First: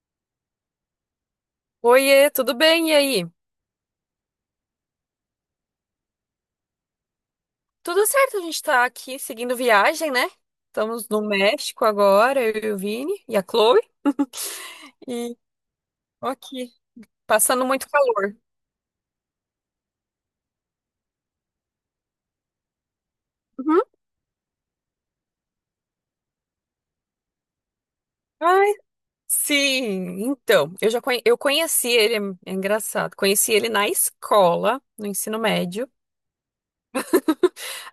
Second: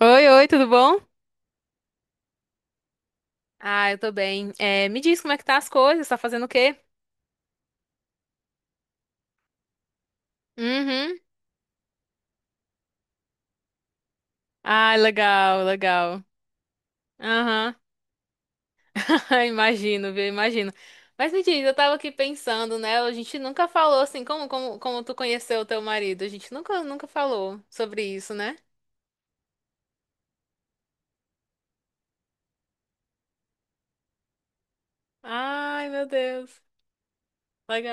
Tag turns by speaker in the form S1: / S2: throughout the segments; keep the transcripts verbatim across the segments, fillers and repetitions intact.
S1: Oi, oi, tudo bom?
S2: Oiê, tudo bem? E aí?
S1: Ah, eu tô bem. É, me diz como é que tá as coisas, tá fazendo o quê?
S2: Tudo certo, a gente tá aqui seguindo viagem, né? Estamos
S1: Uhum.
S2: no México agora, eu e o Vini e a Chloe.
S1: Ah,
S2: E
S1: legal, legal.
S2: aqui, passando
S1: Aham.
S2: muito calor.
S1: Imagino, viu? Imagino. Mas me diz, eu tava aqui pensando, né? A gente nunca
S2: Uhum.
S1: falou assim, como, como, como tu conheceu o teu marido? A gente nunca, nunca falou sobre isso, né?
S2: Ai, sim, então, eu já conhe- eu conheci ele, é é engraçado, conheci ele na escola, no ensino
S1: Ai,
S2: médio.
S1: meu Deus.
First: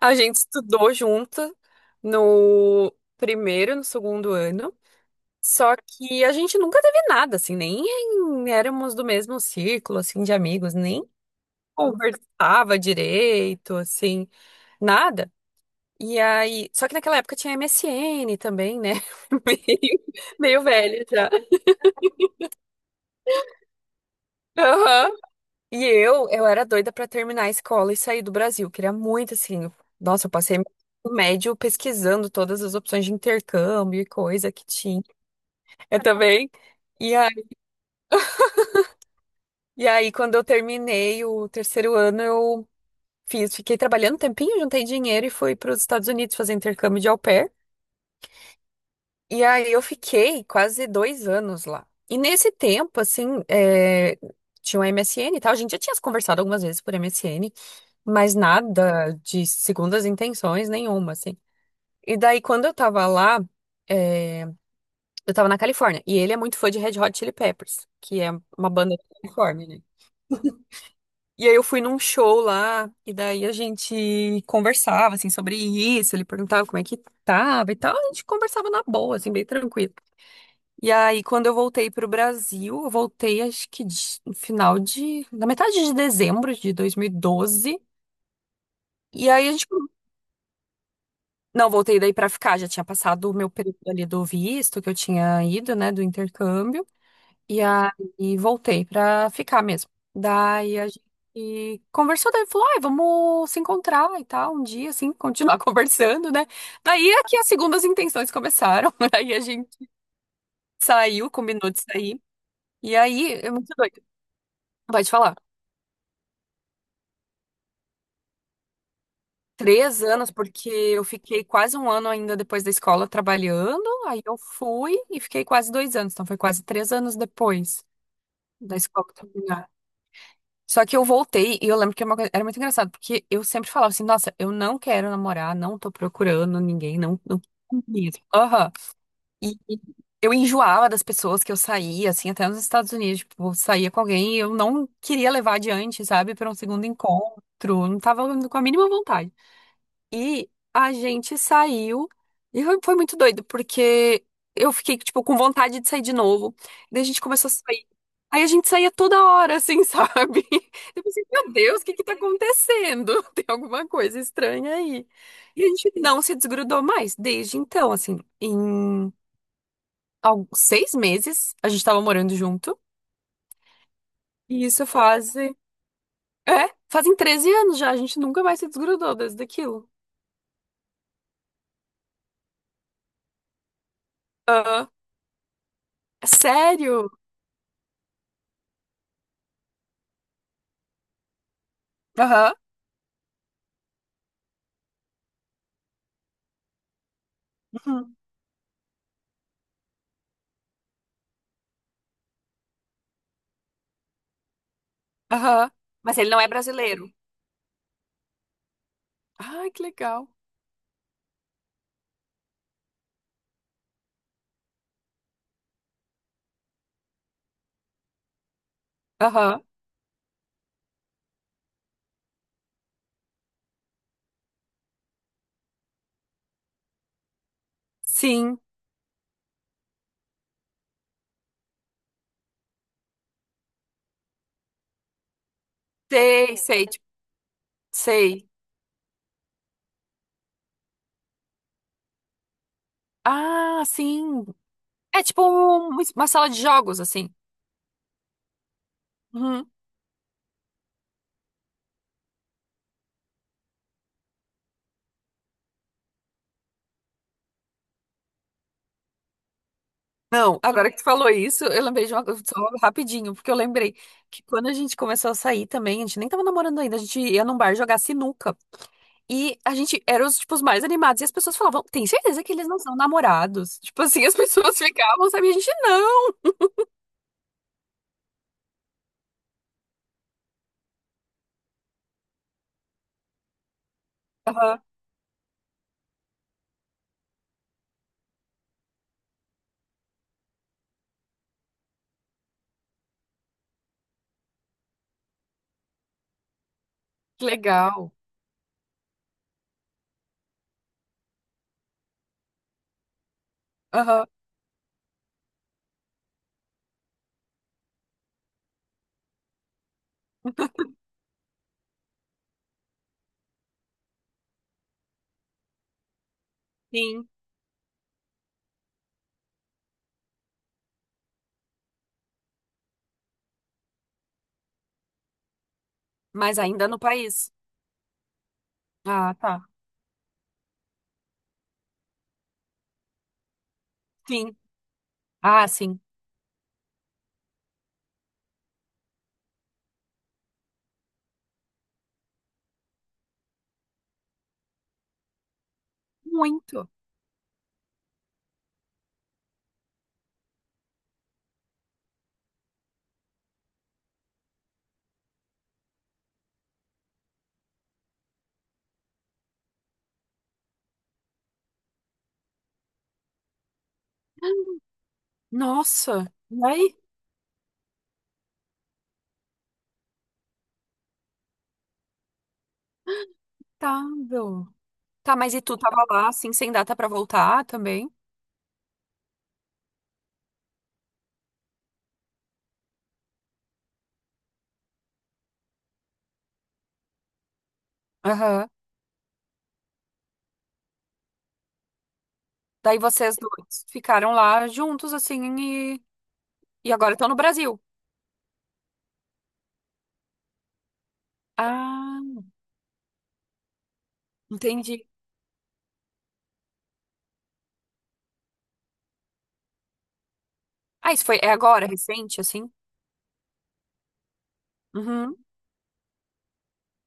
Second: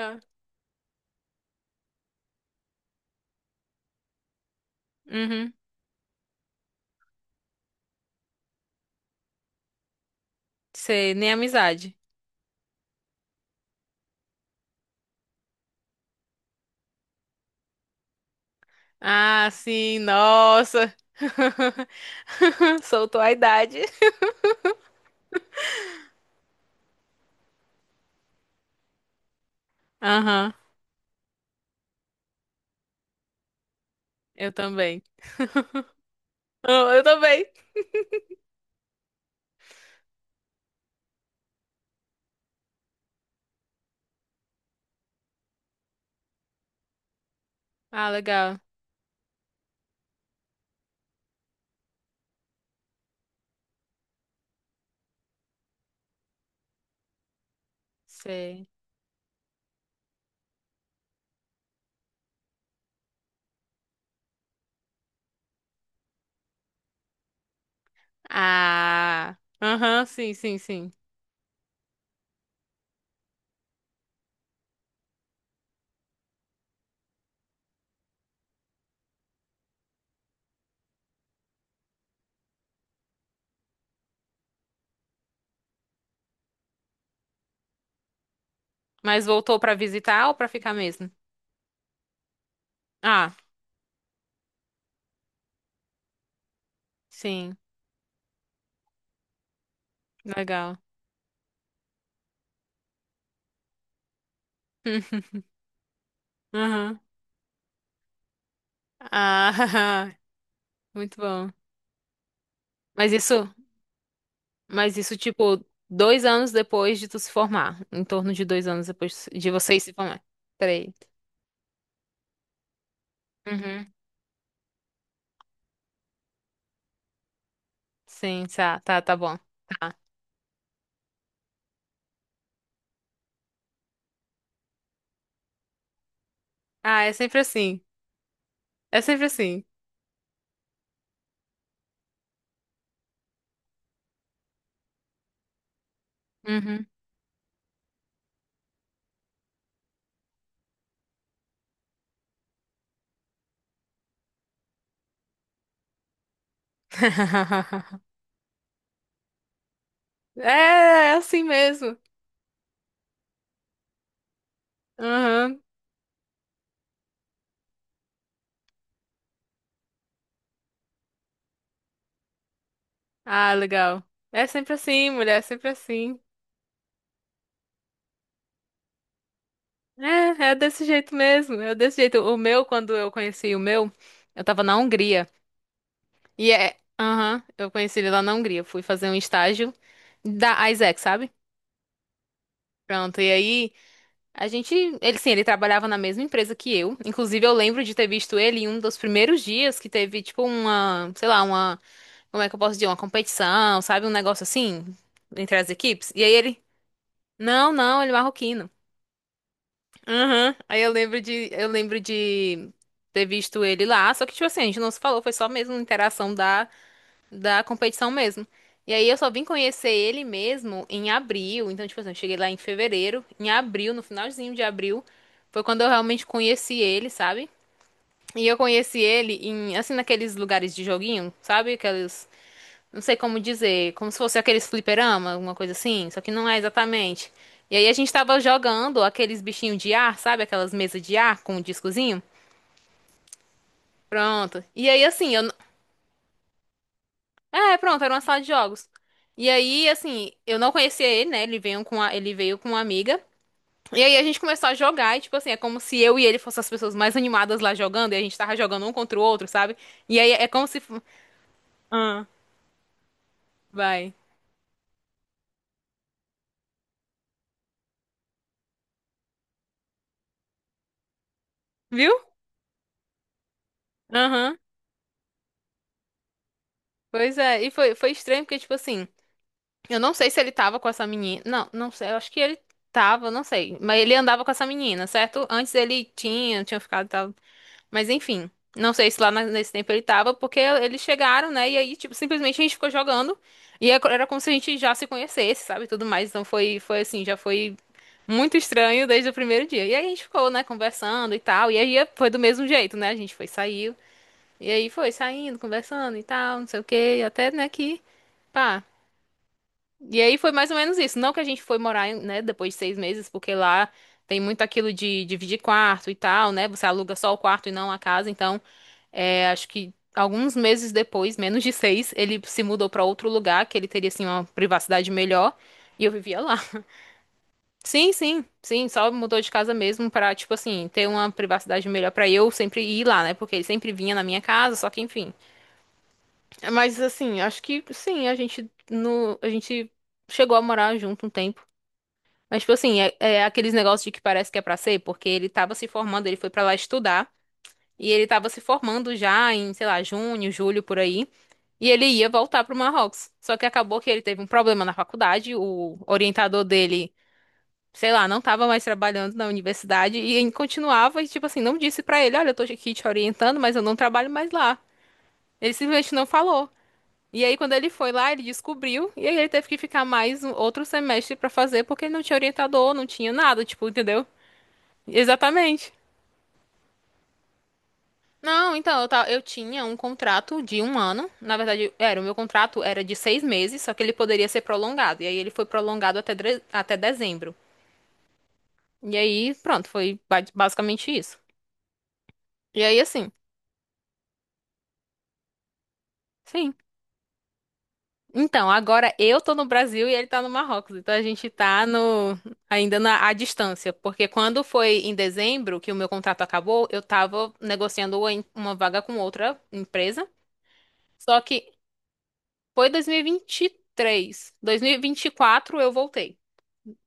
S2: A gente estudou junto no primeiro e no segundo ano.
S1: Uhum.
S2: Só que a gente nunca teve nada, assim, nem éramos do mesmo círculo, assim, de amigos, nem
S1: Sei, nem amizade.
S2: conversava direito, assim, nada. E aí, só que naquela época tinha M S N também, né?
S1: Ah,
S2: Meio,
S1: sim,
S2: meio
S1: nossa.
S2: velha já.
S1: Soltou a idade.
S2: Aham. E eu, eu era doida pra terminar a escola e sair do Brasil. Queria muito, assim, nossa, eu
S1: Aham,
S2: passei o médio pesquisando todas as opções de intercâmbio e
S1: eu
S2: coisa que
S1: também.
S2: tinha. Eu também.
S1: Ah, eu
S2: E aí,
S1: também.
S2: e aí, quando eu terminei o terceiro ano, eu Fiz, fiquei trabalhando um tempinho, juntei dinheiro e fui para os Estados Unidos fazer intercâmbio de au pair.
S1: Ah, legal.
S2: E aí eu fiquei quase dois anos lá. E nesse tempo, assim, é, tinha um M S N e tal. A gente já tinha se conversado algumas vezes por M S N, mas
S1: Sei.
S2: nada de segundas intenções nenhuma, assim. E daí, quando eu tava lá, é, eu tava na Califórnia. E ele é muito fã de Red Hot Chili Peppers, que é uma banda da
S1: Ah,
S2: Califórnia, né?
S1: aham, sim, sim, sim.
S2: E aí eu fui num show lá, e daí a gente conversava, assim, sobre isso, ele perguntava como é que tava e tal, a gente conversava na boa, assim, bem tranquilo. E aí, quando eu voltei pro Brasil, eu voltei, acho que de- no final de na metade de dezembro de dois mil e doze, e doze,
S1: Mas
S2: e aí a
S1: voltou
S2: gente
S1: pra visitar ou pra ficar mesmo?
S2: Não, voltei daí pra ficar, já tinha passado o
S1: Ah,
S2: meu período ali do visto, que eu tinha ido, né, do intercâmbio.
S1: sim,
S2: E aí voltei pra ficar mesmo.
S1: legal.
S2: Daí a gente conversou, daí falou, ai, vamos se encontrar e tal, um dia, assim, continuar conversando, né?
S1: Aham.
S2: Daí é que as segundas intenções começaram. Aí a gente
S1: Ah, muito
S2: saiu,
S1: bom.
S2: combinou de sair. E
S1: Mas
S2: aí,
S1: isso,
S2: é muito doido.
S1: mas
S2: Vai te
S1: isso,
S2: falar.
S1: tipo, dois anos depois de tu se formar. Em torno de dois anos depois de vocês se
S2: Três
S1: formar.
S2: anos, porque
S1: Peraí.
S2: eu fiquei quase um ano ainda depois da escola trabalhando.
S1: Uhum.
S2: Aí eu fui e fiquei quase dois anos. Então foi quase três anos depois
S1: Sim,
S2: da
S1: tá, tá,
S2: escola
S1: tá bom.
S2: terminar.
S1: Tá.
S2: Só que eu voltei e eu lembro que é uma coisa- era muito engraçado, porque eu sempre falava assim, nossa, eu não quero namorar, não tô procurando ninguém,
S1: Ah, é
S2: não,
S1: sempre
S2: não
S1: assim.
S2: quero mesmo. Aham.
S1: É sempre
S2: E
S1: assim.
S2: eu enjoava das pessoas que eu saía, assim, até nos Estados Unidos, tipo, eu saía com alguém e eu não queria levar adiante, sabe, para um segundo
S1: Uhum.
S2: encontro, não tava com a mínima vontade. E a gente saiu e foi foi muito doido, porque eu fiquei, tipo, com vontade de sair de novo. Daí a gente começou a sair. Aí a gente saía toda hora, assim, sabe?
S1: É,
S2: Eu
S1: é
S2: pensei,
S1: assim
S2: meu Deus, o que
S1: mesmo.
S2: que tá acontecendo? Tem alguma coisa estranha aí.
S1: Aham.
S2: E a gente não se desgrudou mais desde então, assim, em al- seis meses a gente tava morando junto.
S1: Ah, legal. É
S2: E
S1: sempre
S2: isso
S1: assim,
S2: faz.
S1: mulher, é sempre assim.
S2: É, fazem treze anos já, a gente nunca mais se desgrudou desde aquilo.
S1: É, é desse jeito mesmo, é desse jeito. O meu, quando eu conheci o meu, eu tava na
S2: Aham.
S1: Hungria.
S2: É
S1: E é.
S2: Sério?
S1: Aham, eu conheci ele lá na Hungria. Fui fazer um estágio da Isaac, sabe?
S2: Aham.
S1: Pronto, e aí a gente. Ele sim, ele trabalhava na mesma empresa que eu. Inclusive, eu lembro de ter visto ele em um dos primeiros dias que teve, tipo, uma. Sei lá, uma. Como é que eu posso dizer? Uma competição, sabe? Um negócio assim, entre as
S2: Aham.
S1: equipes.
S2: Mas
S1: E
S2: ele
S1: aí
S2: não é
S1: ele.
S2: brasileiro.
S1: Não, não, ele é marroquino.
S2: Ai, que legal.
S1: Aham. Aí eu lembro de, eu lembro de ter visto ele lá, só que tipo assim, a gente não se falou, foi só mesmo interação da, da competição mesmo. E aí eu só vim
S2: Aham.
S1: conhecer ele mesmo em abril, então tipo assim, eu cheguei lá em fevereiro, em abril, no finalzinho de abril, foi quando eu realmente conheci ele, sabe? E eu
S2: Sim.
S1: conheci ele em, assim, naqueles lugares de joguinho, sabe? Aqueles não sei como dizer, como se fosse aqueles fliperama, alguma coisa assim, só que não
S2: Sei,
S1: é
S2: sei, tipo,
S1: exatamente. E aí a gente tava
S2: sei.
S1: jogando aqueles bichinhos de ar, sabe? Aquelas mesas de ar com um discozinho.
S2: Ah, sim.
S1: Pronto. E aí
S2: É
S1: assim,
S2: tipo
S1: eu. n-
S2: um- uma sala de jogos, assim.
S1: É, pronto, era uma sala de jogos. E
S2: Uhum.
S1: aí, assim, eu não conhecia ele, né? Ele veio com a... ele veio com uma amiga. E aí a gente começou a jogar e, tipo assim, é como se eu e ele fossem as pessoas mais animadas lá jogando e a gente tava jogando um contra o outro, sabe? E aí é
S2: Não,
S1: como se.
S2: agora que
S1: fo-
S2: tu falou isso, eu lembrei de uma
S1: Ah,
S2: coisa só rapidinho, porque eu lembrei
S1: vai.
S2: que quando a gente começou a sair também, a gente nem tava namorando ainda, a gente ia num bar jogar sinuca. E a gente era os, tipo, os mais animados. E as pessoas falavam, tem
S1: Viu?
S2: certeza que eles não são namorados? Tipo assim, as
S1: Aham.
S2: pessoas ficavam, sabe? E a gente não.
S1: Pois é. E foi, foi estranho porque, tipo assim. Eu não sei se ele tava com essa menina. Não, não sei. Eu acho que ele tava, não sei. Mas ele andava com essa
S2: Aham.
S1: menina, certo? Antes ele tinha, tinha ficado, tava... Mas enfim, não sei se lá na- nesse tempo ele tava, porque eles chegaram, né? E aí, tipo, simplesmente a gente ficou jogando. E é co- era como se a gente já se conhecesse, sabe? Tudo mais. Então foi, foi assim, já
S2: Que
S1: foi
S2: legal.
S1: muito estranho desde o primeiro dia. E aí a gente ficou, né, conversando e tal. E aí foi do mesmo jeito, né? A gente foi, saiu.
S2: Aham.
S1: E aí foi saindo, conversando e tal, não sei o quê. Até, né, que. Pá. E aí foi mais ou menos isso. Não que a gente foi morar, em- né, depois de seis meses, porque lá tem muito aquilo de dividir quarto e tal, né? Você aluga
S2: Sim.
S1: só o quarto e não a casa. Então, é, acho que alguns meses depois, menos de seis, ele se mudou pra outro lugar, que ele teria, assim, uma privacidade melhor. E eu vivia lá.
S2: Mas ainda no país.
S1: Sim, sim, sim. Só
S2: Ah,
S1: mudou de
S2: tá.
S1: casa mesmo pra, tipo assim, ter uma privacidade melhor pra eu sempre ir lá, né? Porque ele sempre vinha na minha
S2: Sim.
S1: casa, só que enfim.
S2: Ah, sim.
S1: Mas, assim, acho que sim, a gente, no, a gente chegou a morar junto um tempo. Mas, tipo assim, é, é aqueles negócios de que parece que é pra ser, porque ele tava se formando, ele foi pra lá
S2: Muito.
S1: estudar, e ele tava se formando já em, sei lá, junho, julho, por aí, e ele ia voltar pro Marrocos. Só que acabou que ele teve um problema na faculdade, o orientador dele, sei lá, não tava mais trabalhando na universidade, e ele continuava, e, tipo assim, não disse pra ele, olha, eu tô aqui te orientando, mas eu não trabalho mais lá. Ele simplesmente
S2: Nossa,
S1: não falou. E aí, quando ele foi lá, ele descobriu, e aí ele teve que ficar mais um- outro semestre pra fazer, porque ele não tinha orientador, não tinha nada, tipo, entendeu?
S2: lamentável. Tá, mas e tu
S1: Exatamente.
S2: tava lá, assim, sem data pra voltar também?
S1: Não, então, eu, ta- eu tinha um contrato de um ano. Na verdade, era, o meu contrato era de seis meses, só que ele poderia ser prolongado. E aí ele foi prolongado até, dre- até dezembro.
S2: Aham.
S1: E aí, pronto, foi ba- basicamente isso. E
S2: Daí
S1: aí, assim,
S2: vocês dois ficaram lá juntos, assim, e,
S1: sim.
S2: e agora estão no Brasil.
S1: Então, agora eu tô no Brasil e ele tá no Marrocos. Então a gente tá no,
S2: Ah,
S1: ainda na, à distância. Porque quando foi
S2: entendi.
S1: em dezembro que o meu contrato acabou, eu tava negociando em- uma vaga com outra empresa.
S2: Ah, isso foi,
S1: Só
S2: é
S1: que
S2: agora, recente, assim?
S1: foi dois mil e vinte e três.
S2: Uhum,
S1: dois mil e vinte e quatro eu voltei.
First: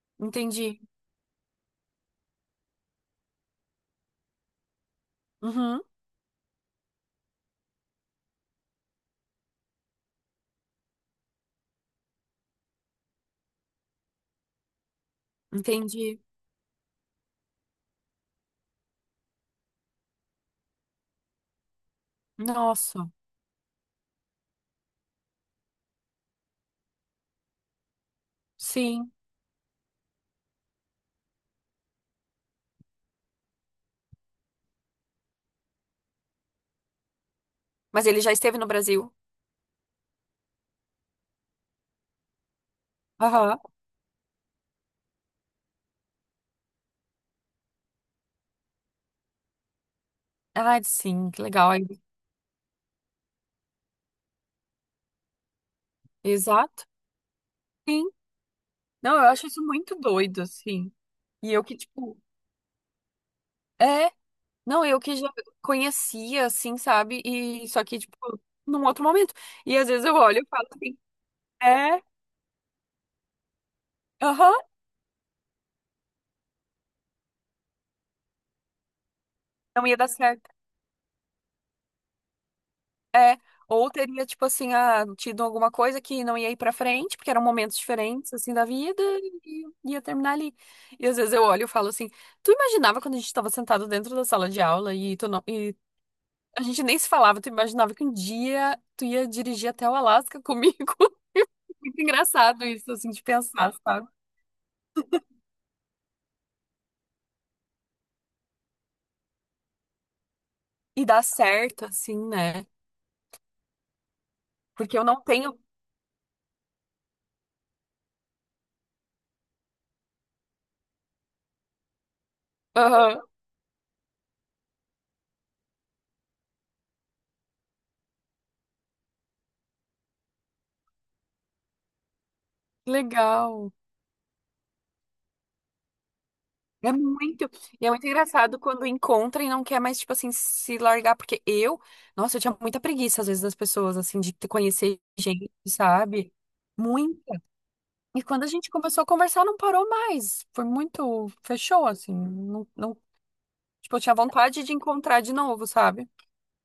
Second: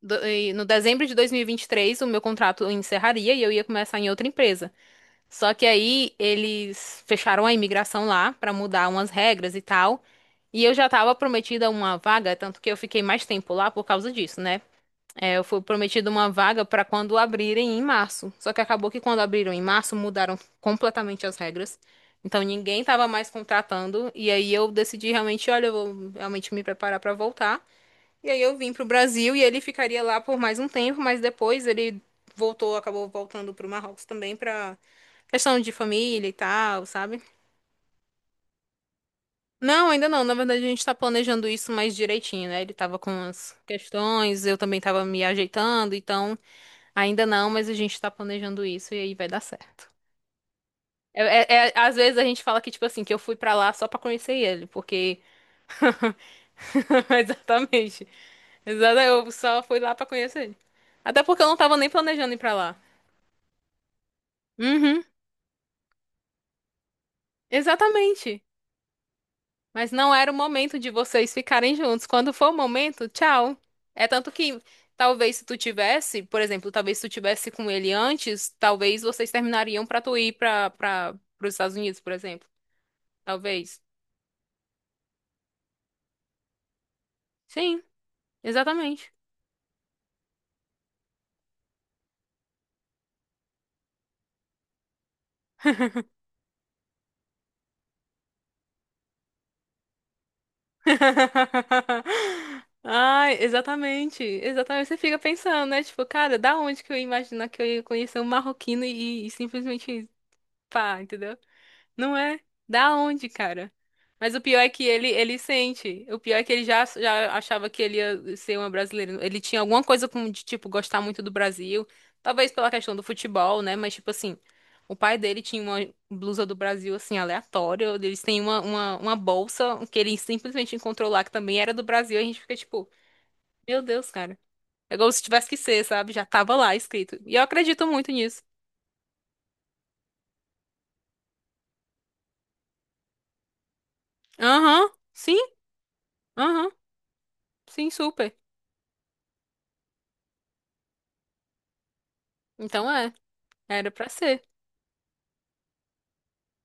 S1: Do- e No
S2: entendi.
S1: dezembro de dois mil e vinte e três, o meu contrato encerraria e eu ia começar em outra empresa. Só que
S2: Uhum,
S1: aí eles fecharam a imigração lá pra mudar umas regras e tal. E eu já tava prometida uma vaga, tanto que eu fiquei mais tempo lá por causa disso, né? É, eu fui prometida
S2: entendi.
S1: uma vaga para quando abrirem em março. Só que acabou que quando abriram em março, mudaram completamente as regras. Então ninguém estava
S2: Nossa,
S1: mais contratando. E aí eu decidi realmente, olha, eu vou realmente me preparar para voltar. E aí eu vim para o
S2: sim.
S1: Brasil e ele ficaria lá por mais um tempo, mas depois ele voltou, acabou voltando para o Marrocos também para questão de família e tal, sabe?
S2: Mas ele já esteve no Brasil?
S1: Não, ainda não. Na verdade, a gente tá planejando isso mais direitinho, né? Ele tava com as
S2: Aham.
S1: questões, eu também tava me ajeitando, então. Ainda não, mas a gente tá planejando isso e aí vai dar certo.
S2: Ah,
S1: É,
S2: sim, que
S1: é-
S2: legal.
S1: é-
S2: Aí.
S1: às vezes a gente fala que, tipo assim, que eu fui pra lá só pra conhecer ele, porque.
S2: Exato.
S1: Exatamente.
S2: Sim.
S1: Exatamente.
S2: Não, eu
S1: Eu
S2: acho
S1: só
S2: isso
S1: fui lá
S2: muito
S1: pra
S2: doido,
S1: conhecer ele.
S2: assim.
S1: Até porque eu
S2: E
S1: não
S2: eu que,
S1: tava nem
S2: tipo,
S1: planejando ir pra lá.
S2: é, não, eu
S1: Uhum,
S2: que já conhecia, assim, sabe? E só que, tipo,
S1: exatamente.
S2: num outro momento. E às
S1: Mas
S2: vezes
S1: não
S2: eu
S1: era o
S2: olho e falo
S1: momento de
S2: assim,
S1: vocês ficarem
S2: é,
S1: juntos. Quando for o momento, tchau. É tanto
S2: aham,
S1: que talvez se tu tivesse, por exemplo, talvez se tu tivesse com ele antes, talvez vocês terminariam
S2: não ia
S1: pra
S2: dar
S1: tu ir
S2: certo.
S1: pra, pra, pros Estados Unidos, por exemplo.
S2: É.
S1: Talvez.
S2: Ou teria, tipo assim, ah, tido alguma coisa que não ia ir pra frente, porque eram momentos
S1: Sim.
S2: diferentes, assim, da vida,
S1: Exatamente.
S2: e ia terminar ali. E às vezes eu olho e falo assim, tu imaginava quando a gente tava sentado dentro da sala de aula e tu não, e a gente nem se falava, tu imaginava que um dia tu ia dirigir até o Alasca comigo? Muito engraçado isso, assim, de
S1: Ai,
S2: pensar, sabe?
S1: exatamente. Exatamente. Você fica pensando, né? Tipo, cara, da onde que eu ia imaginar que eu ia conhecer um marroquino e, e simplesmente pá,
S2: E dá
S1: entendeu?
S2: certo, assim,
S1: Não é?
S2: né?
S1: Da onde, cara? Mas o pior é que
S2: Porque eu
S1: ele,
S2: não
S1: ele
S2: tenho.
S1: sente. O pior é que ele já, já achava que ele ia ser uma brasileira. Ele tinha alguma coisa com, de, tipo, gostar muito do Brasil. Talvez pela questão do
S2: Aham,
S1: futebol, né? Mas, tipo assim, o pai dele tinha uma blusa do Brasil, assim, aleatória. Eles têm uma, uma, uma bolsa que ele simplesmente encontrou lá, que também era do Brasil. E a gente fica, tipo,
S2: legal.
S1: meu Deus, cara. É como se tivesse que ser, sabe? Já tava lá
S2: É
S1: escrito. E eu
S2: muito. E
S1: acredito
S2: é muito
S1: muito nisso.
S2: engraçado quando encontra e não quer mais, tipo assim, se largar. Porque eu, nossa, eu tinha muita preguiça, às vezes, das pessoas, assim, de
S1: Aham,
S2: conhecer
S1: sim,
S2: gente, sabe?
S1: aham,
S2: Muita.
S1: sim,
S2: E
S1: super.
S2: quando a gente começou a conversar, não parou mais. Foi muito. Fechou, assim. Não,
S1: Então
S2: não
S1: é. Era
S2: Tipo, eu
S1: pra
S2: tinha
S1: ser.
S2: vontade de encontrar de novo, sabe?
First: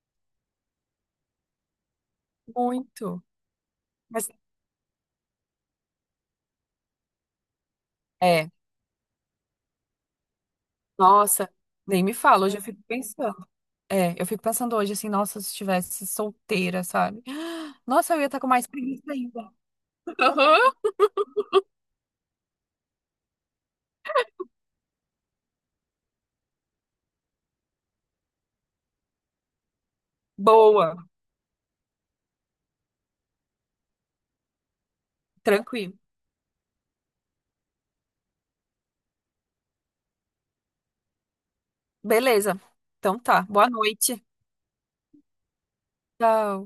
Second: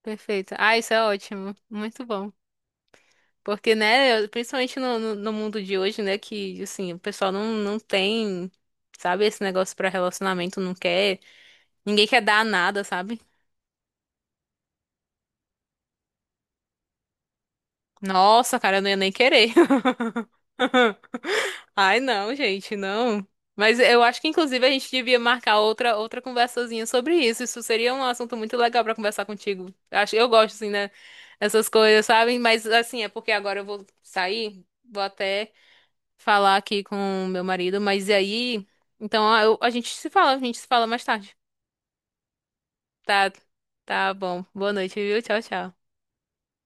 S1: Perfeito. Ah, isso é ótimo. Muito bom.
S2: Muito.
S1: Porque, né, eu-
S2: Mas,
S1: principalmente no, no, no mundo de hoje, né, que, assim, o pessoal não, não
S2: é.
S1: tem, sabe, esse negócio pra relacionamento, não quer.
S2: Nossa. Nem
S1: Ninguém
S2: me
S1: quer dar
S2: fala, hoje eu fico
S1: nada, sabe?
S2: pensando. É, eu fico pensando hoje assim, nossa, se estivesse solteira, sabe? Nossa, eu ia estar com
S1: Nossa,
S2: mais
S1: cara, eu não ia
S2: preguiça
S1: nem
S2: ainda.
S1: querer. Ai, não, gente, não. Mas eu acho que inclusive a gente devia marcar outra outra conversazinha sobre isso. Isso seria um assunto muito legal pra conversar contigo. Acho, eu gosto assim, né?
S2: Boa,
S1: Essas coisas, sabe? Mas assim, é porque agora eu vou sair, vou até
S2: tranquilo.
S1: falar aqui com meu marido, mas e aí, então a, eu- a gente se fala, a gente se fala mais tarde.
S2: Beleza. Então
S1: Tá,
S2: tá, boa
S1: tá
S2: noite.
S1: bom. Boa noite, viu? Tchau, tchau.
S2: Tchau.